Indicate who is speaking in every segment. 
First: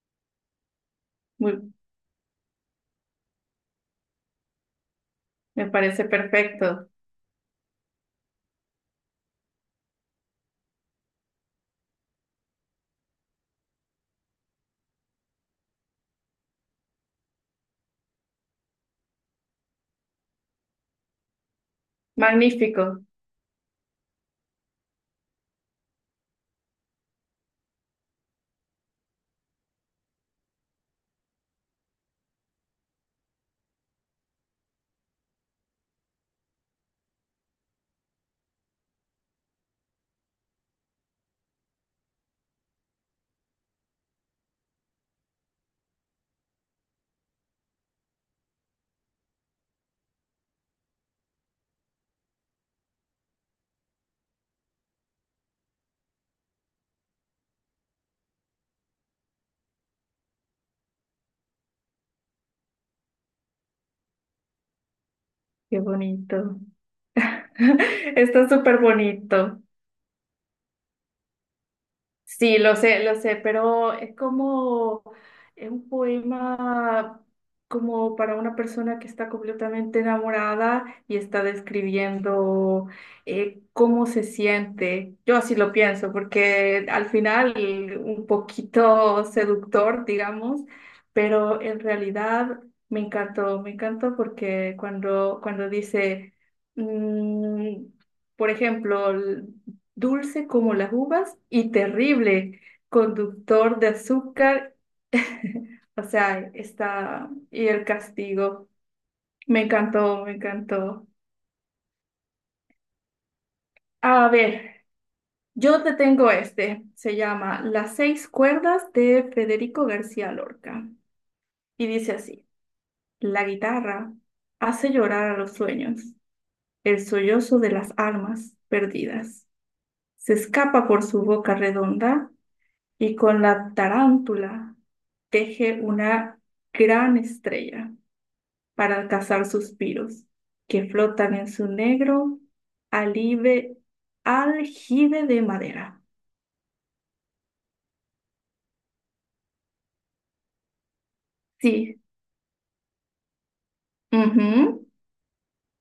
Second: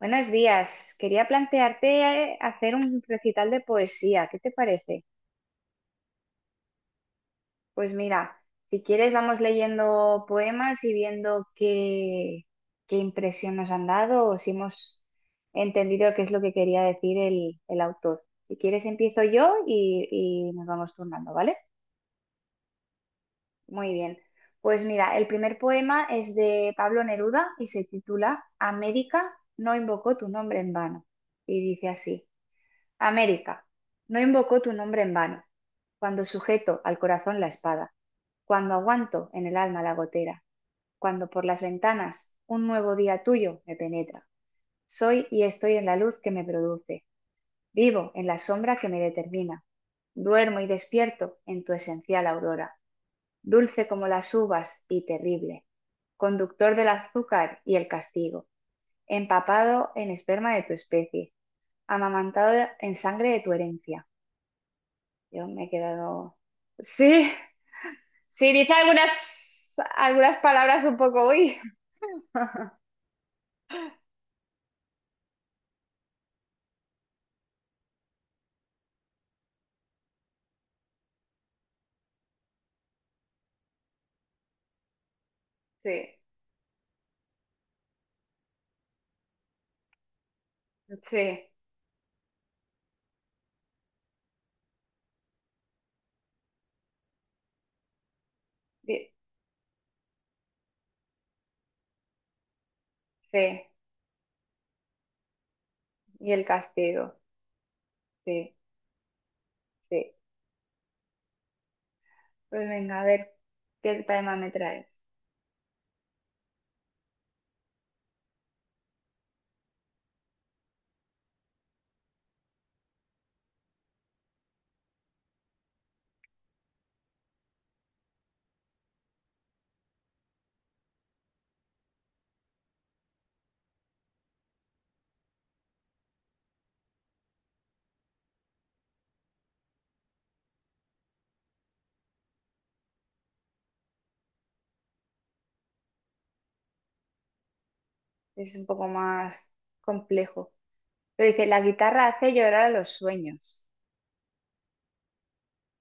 Speaker 1: Buenos días. Quería
Speaker 2: Muy-
Speaker 1: plantearte hacer un recital de poesía. ¿Qué te parece?
Speaker 2: Me parece perfecto.
Speaker 1: Pues mira, si quieres vamos leyendo poemas y viendo qué impresión nos han dado o si hemos entendido qué es lo que quería decir el autor. Si quieres empiezo yo y nos vamos turnando, ¿vale?
Speaker 2: Magnífico.
Speaker 1: Muy bien. Pues mira, el primer poema es de Pablo Neruda y se titula América no invocó tu nombre en vano. Y dice así. América, no invocó tu nombre en vano, cuando sujeto al corazón la espada, cuando aguanto en el alma la gotera, cuando por las ventanas un nuevo día tuyo me penetra. Soy y estoy en la luz que me produce, vivo en la sombra que me determina, duermo y despierto en tu esencial aurora, dulce como las uvas y terrible, conductor del azúcar y el castigo, empapado en esperma de tu especie, amamantado en sangre de tu herencia. Yo me he
Speaker 2: Qué
Speaker 1: quedado.
Speaker 2: bonito.
Speaker 1: Sí,
Speaker 2: Está
Speaker 1: sí, dice
Speaker 2: súper bonito.
Speaker 1: algunas palabras un poco, uy.
Speaker 2: Sí, lo sé, pero es como, es un poema como para una persona que está completamente enamorada y está describiendo cómo se siente. Yo así lo
Speaker 1: Sí,
Speaker 2: pienso, porque al final un poquito seductor, digamos,
Speaker 1: sí,
Speaker 2: pero en realidad me encantó porque cuando dice, mm, por
Speaker 1: di-
Speaker 2: ejemplo, dulce como las uvas y terrible,
Speaker 1: sí.
Speaker 2: conductor de azúcar, o
Speaker 1: Y
Speaker 2: sea,
Speaker 1: el castigo.
Speaker 2: está, y el
Speaker 1: Sí,
Speaker 2: castigo. Me
Speaker 1: sí.
Speaker 2: encantó, me encantó.
Speaker 1: Pues venga, a ver qué
Speaker 2: A
Speaker 1: tema me
Speaker 2: ver,
Speaker 1: traes.
Speaker 2: yo te tengo este, se llama Las seis cuerdas de Federico García Lorca, y dice así, la guitarra hace llorar a los sueños, el sollozo de las almas perdidas. Se escapa por su boca redonda y con la tarántula teje una gran estrella para alcanzar suspiros que flotan en su negro alive, aljibe de madera.
Speaker 1: Es un poco más complejo. Pero dice, la
Speaker 2: Sí,
Speaker 1: guitarra hace llorar a los sueños.
Speaker 2: ujú.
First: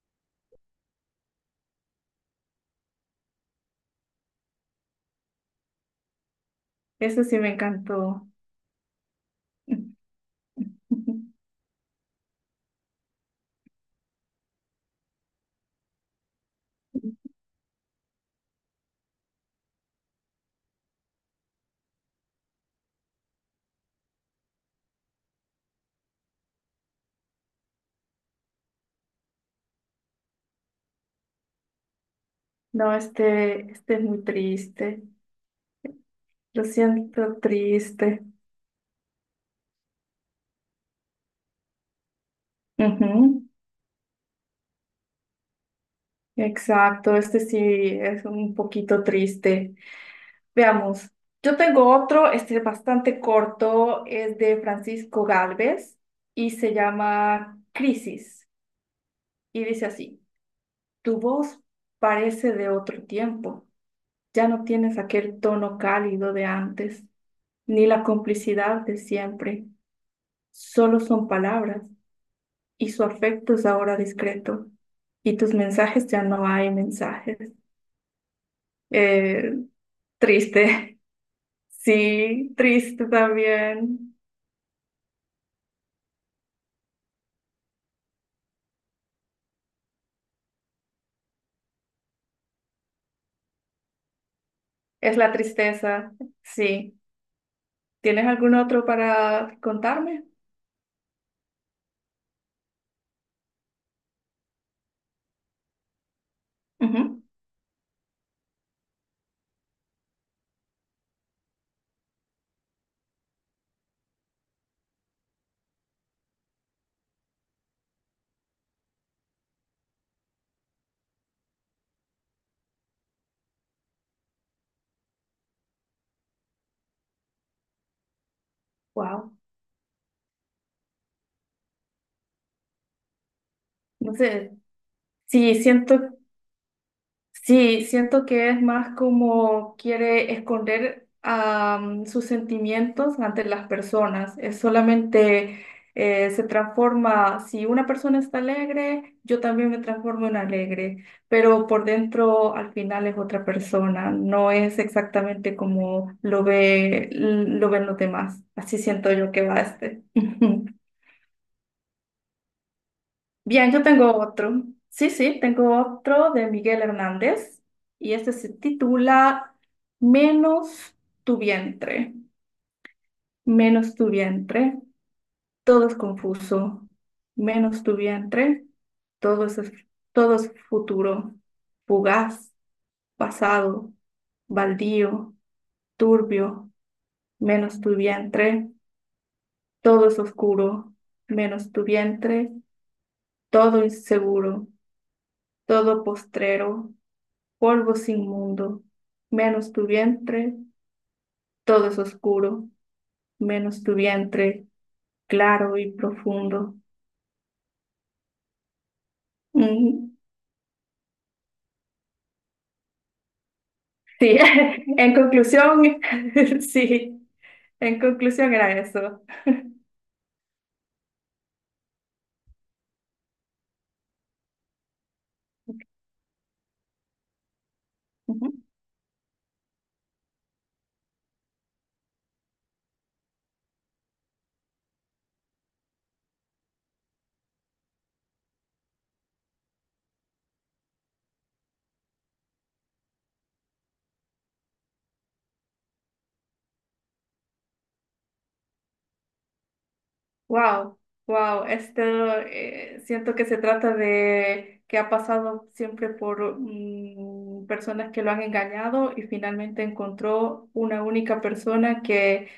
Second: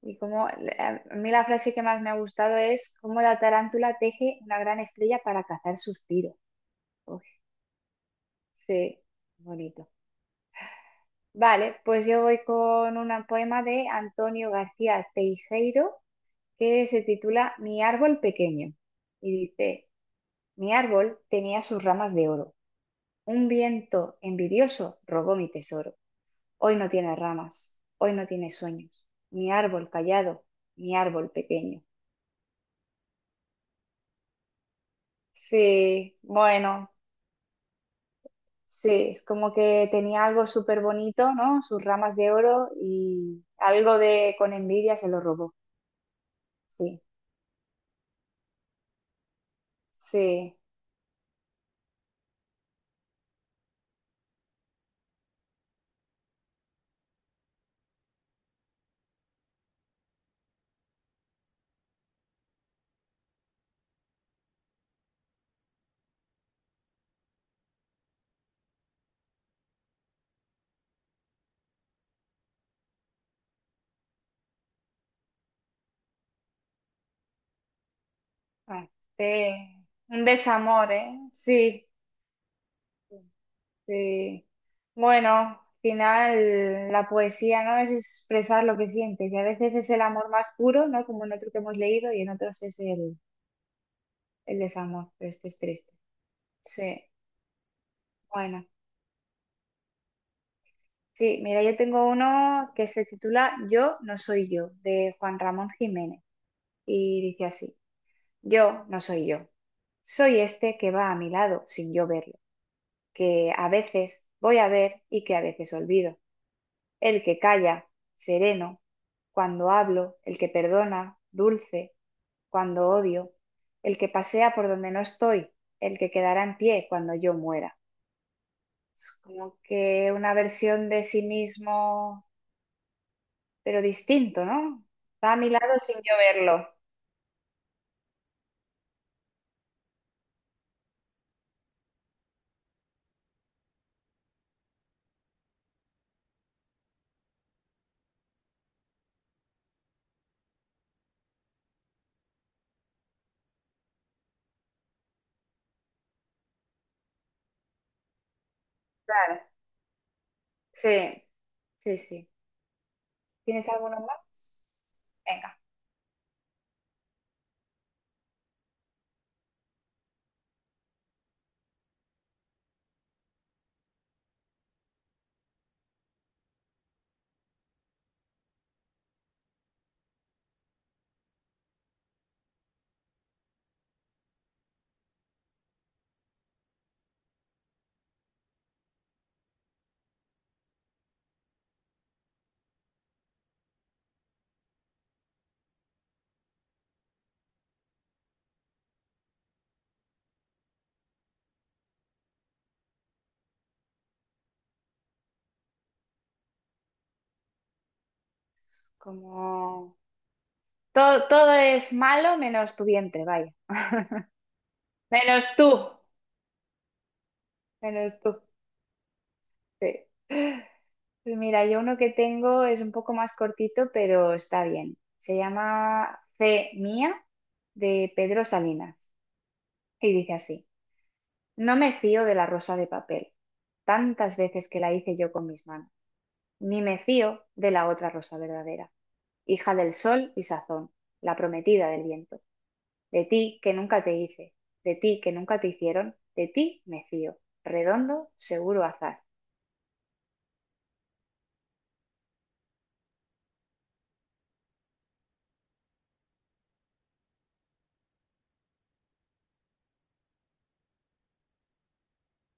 Speaker 1: Y como a mí la frase que más me ha gustado es cómo la tarántula teje una gran estrella para cazar suspiros. Uy,
Speaker 2: Eso sí me encantó.
Speaker 1: sí, bonito. Vale, pues yo voy con un poema de Antonio García Teijeiro que se titula Mi árbol pequeño y dice, mi árbol tenía sus ramas de oro. Un viento envidioso robó mi tesoro. Hoy no tiene ramas, hoy no tiene sueños. Mi árbol callado, mi árbol pequeño.
Speaker 2: No, este es muy triste.
Speaker 1: Sí,
Speaker 2: Lo
Speaker 1: bueno,
Speaker 2: siento triste.
Speaker 1: sí, es como que tenía algo súper bonito, ¿no? Sus ramas de oro y
Speaker 2: Ujú.
Speaker 1: algo de con envidia se lo robó. Sí,
Speaker 2: Exacto, este sí es un poquito triste.
Speaker 1: sí.
Speaker 2: Veamos, yo tengo otro, este es bastante corto, es de Francisco Gálvez y se llama Crisis y dice así, tu voz parece de otro tiempo, ya no tienes aquel tono cálido de antes, ni la complicidad de siempre, solo son palabras y su afecto es ahora discreto y tus mensajes ya no hay mensajes.
Speaker 1: Ah,
Speaker 2: Eh,
Speaker 1: este, un desamor,
Speaker 2: triste,
Speaker 1: ¿eh? Sí,
Speaker 2: sí, triste también.
Speaker 1: sí. Bueno, al final la poesía, ¿no? Es expresar lo que sientes y a veces es el amor más puro, ¿no? Como en otro que hemos leído y en otros es el desamor,
Speaker 2: Es
Speaker 1: pero
Speaker 2: la
Speaker 1: este es triste.
Speaker 2: tristeza, sí.
Speaker 1: Sí,
Speaker 2: ¿Tienes algún
Speaker 1: bueno.
Speaker 2: otro para contarme?
Speaker 1: Sí, mira, yo tengo uno que se titula Yo no soy yo, de Juan Ramón Jiménez y dice así, yo no soy yo. Soy este que va a mi lado sin yo verlo, que a veces voy a ver y que a veces olvido. El que calla, sereno, cuando hablo, el que perdona, dulce, cuando odio, el que pasea por donde no estoy, el que quedará en pie cuando yo muera. Es
Speaker 2: Wow,
Speaker 1: como que una versión de sí mismo, pero
Speaker 2: no
Speaker 1: distinto,
Speaker 2: sé.
Speaker 1: ¿no? Está a mi
Speaker 2: Sí,
Speaker 1: lado sin
Speaker 2: siento.
Speaker 1: yo verlo.
Speaker 2: Sí, siento que es más como quiere esconder sus sentimientos ante las personas. Es solamente se transforma, si una persona está alegre, yo también me transformo en alegre, pero por dentro al final es otra persona, no es exactamente como lo ve, lo ven los demás. Así siento yo
Speaker 1: Claro,
Speaker 2: que va este.
Speaker 1: sí, sí, sí. ¿Tienes
Speaker 2: Bien, yo
Speaker 1: alguno
Speaker 2: tengo
Speaker 1: más?
Speaker 2: otro. Sí, sí,
Speaker 1: Venga,
Speaker 2: tengo otro de Miguel Hernández y este se titula Menos tu vientre, menos tu vientre, todo es confuso, menos tu vientre, todo es, todo es futuro, fugaz, pasado, baldío, turbio, menos tu vientre, todo es oscuro, menos tu vientre, todo inseguro, todo postrero polvo sin mundo, menos tu vientre, todo es oscuro, menos tu vientre, claro y profundo.
Speaker 1: como
Speaker 2: Mm,
Speaker 1: todo es malo menos tu vientre, vaya.
Speaker 2: sí, en
Speaker 1: Menos tú,
Speaker 2: conclusión, sí, en
Speaker 1: menos tú,
Speaker 2: conclusión era eso.
Speaker 1: sí. Pues mira, yo uno que tengo es un poco más cortito, pero está bien. Se llama Fe mía de Pedro
Speaker 2: Ujú.
Speaker 1: Salinas y dice así: no me fío de la rosa de papel, tantas veces que la hice yo con mis manos, ni me fío de la otra rosa verdadera, hija del sol y sazón, la prometida del viento. De ti que nunca te hice, de ti que nunca te hicieron, de ti me fío. Redondo, seguro azar.
Speaker 2: Wow, wow, esto siento que se trata de que ha pasado siempre por mm, personas que lo han engañado y finalmente encontró una única persona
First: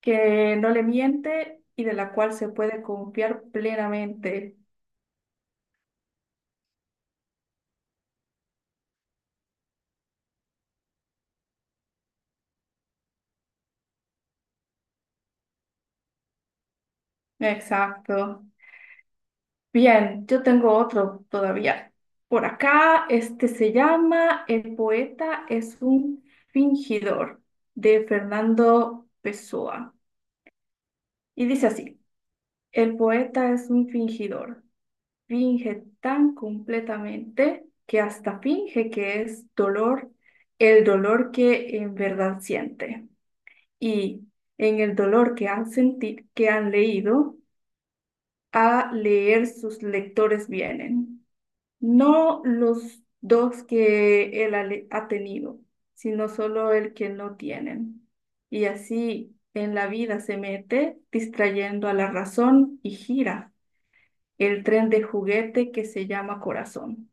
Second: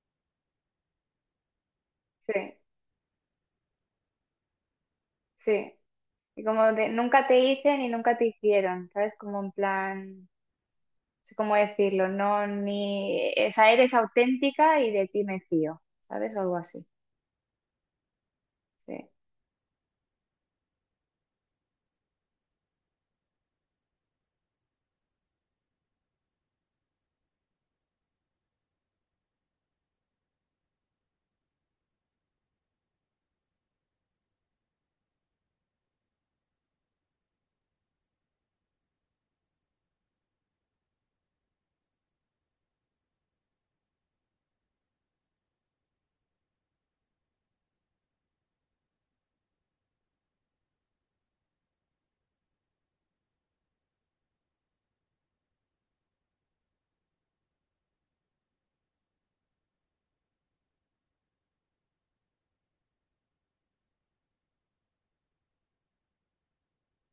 Speaker 2: que no le miente y de la cual se
Speaker 1: Sí,
Speaker 2: puede confiar plenamente.
Speaker 1: sí. Y como de nunca te hice ni nunca te hicieron, ¿sabes? Como en plan, no sé cómo decirlo, no, ni, o sea, eres auténtica y de ti me fío, ¿sabes? O algo así,
Speaker 2: Exacto.
Speaker 1: sí.
Speaker 2: Bien, yo tengo otro todavía. Por acá, este se llama El poeta es un fingidor de Fernando Pessoa. Y dice así, el poeta es un fingidor, finge tan completamente que hasta finge que es dolor, el dolor que en verdad siente. Y en el dolor que han sentido, que han leído, a leer sus lectores vienen. No los dos que ha tenido, sino solo el que no tienen. Y así en la vida se mete, distrayendo a la razón y gira el tren de juguete que se llama Corazón.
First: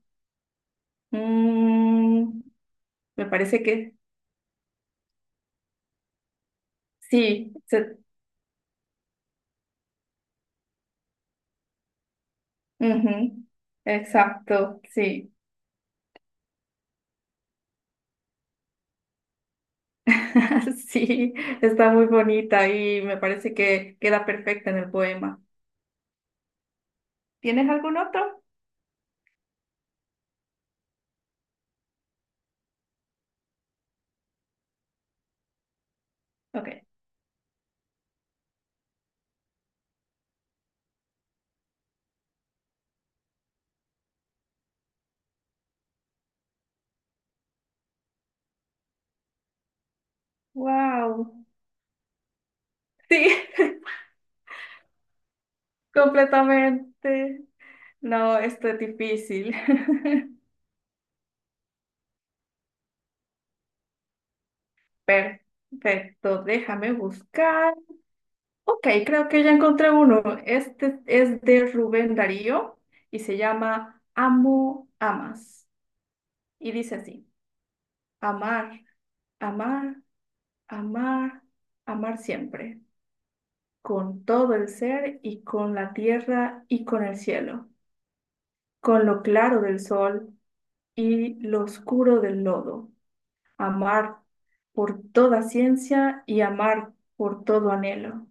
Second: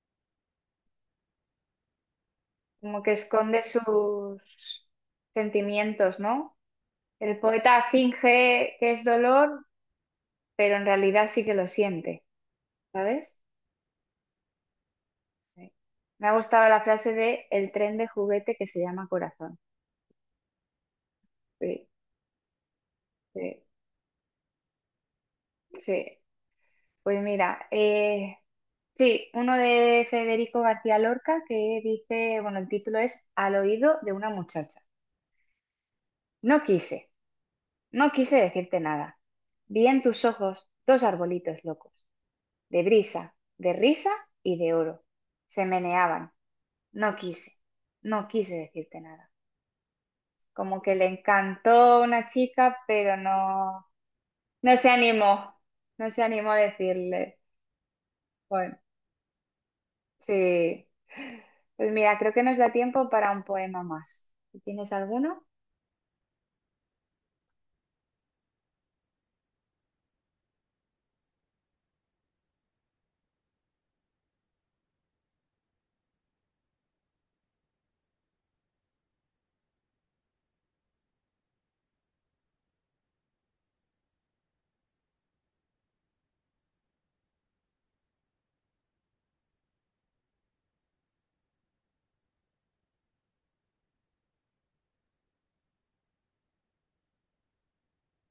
Speaker 2: Mm,
Speaker 1: Como que
Speaker 2: me parece
Speaker 1: esconde
Speaker 2: que
Speaker 1: sus sentimientos, ¿no? El
Speaker 2: sí,
Speaker 1: poeta finge que es dolor, pero en realidad sí que lo siente, ¿sabes?
Speaker 2: ujú, exacto, sí.
Speaker 1: Sí. Me ha gustado la frase de el tren de juguete que se llama corazón.
Speaker 2: Sí,
Speaker 1: Sí,
Speaker 2: está muy bonita y me parece
Speaker 1: sí,
Speaker 2: que queda perfecta en el poema.
Speaker 1: sí. Pues mira,
Speaker 2: ¿Tienes algún otro?
Speaker 1: sí, uno de Federico García Lorca que dice, bueno, el título es Al oído de una muchacha. No
Speaker 2: Ok.
Speaker 1: quise, no quise decirte nada. Vi en tus ojos dos arbolitos locos, de brisa, de risa y de oro. Se meneaban. No quise, no quise decirte nada. Como que le
Speaker 2: Wow.
Speaker 1: encantó una chica, pero
Speaker 2: Sí,
Speaker 1: no, no se animó, no se animó a decirle.
Speaker 2: completamente. No, esto
Speaker 1: Bueno.
Speaker 2: es difícil.
Speaker 1: Sí. Pues mira, creo que nos da tiempo para un poema más. Si ¿Tienes alguno?
Speaker 2: Perfecto, déjame buscar. Ok, creo que ya encontré uno. Este es de Rubén Darío y se llama Amo, amas. Y dice así, amar, amar, amar, amar siempre, con todo el ser y con la tierra y con el cielo, con lo claro del sol y lo oscuro del lodo. Amar por toda ciencia y amar por todo anhelo.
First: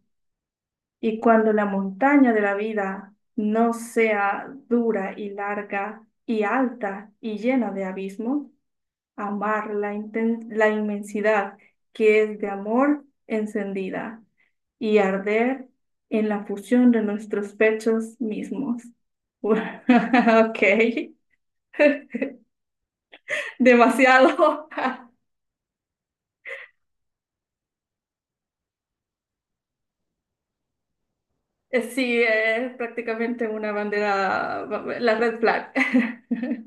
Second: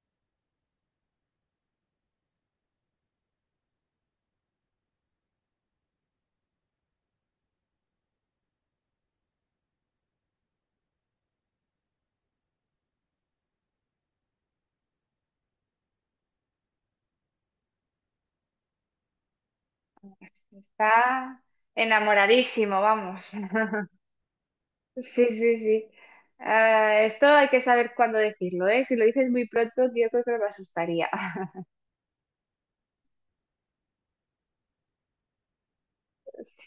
Speaker 2: Y cuando la montaña de la vida no sea dura y larga y alta y llena de abismos, la inmensidad que es de amor encendida y arder en la fusión de nuestros pechos mismos. Ok,
Speaker 1: Está enamoradísimo, vamos.
Speaker 2: demasiado.
Speaker 1: Sí, sí, sí. Ah, esto hay que saber cuándo decirlo, ¿eh? Si lo dices muy pronto, yo creo que me asustaría.
Speaker 2: Sí, es prácticamente una bandera, la red flag.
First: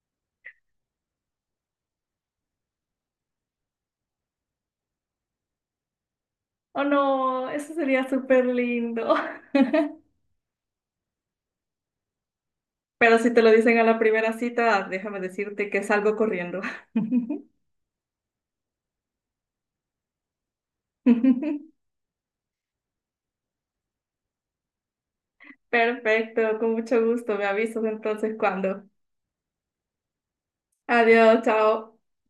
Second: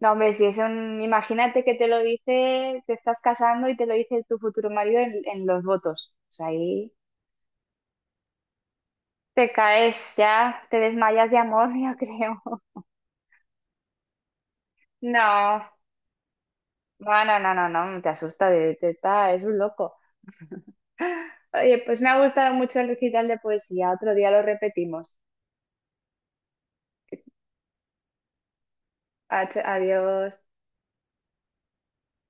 Speaker 1: No, hombre, si es un... Imagínate que te lo dice, te estás casando y te lo dice tu futuro marido en los votos. Pues
Speaker 2: Oh
Speaker 1: ahí
Speaker 2: no, eso sería súper lindo.
Speaker 1: te caes ya, te desmayas de amor, yo creo.
Speaker 2: Pero si te lo dicen a la primera cita, déjame
Speaker 1: No.
Speaker 2: decirte que salgo corriendo.
Speaker 1: No, no, no, no, no, te asusta, de, es un loco. Oye, pues me ha gustado mucho el recital de poesía. Otro día lo repetimos.
Speaker 2: Perfecto, con mucho gusto. Me avisas entonces cuando.
Speaker 1: Adiós.
Speaker 2: Adiós, chao.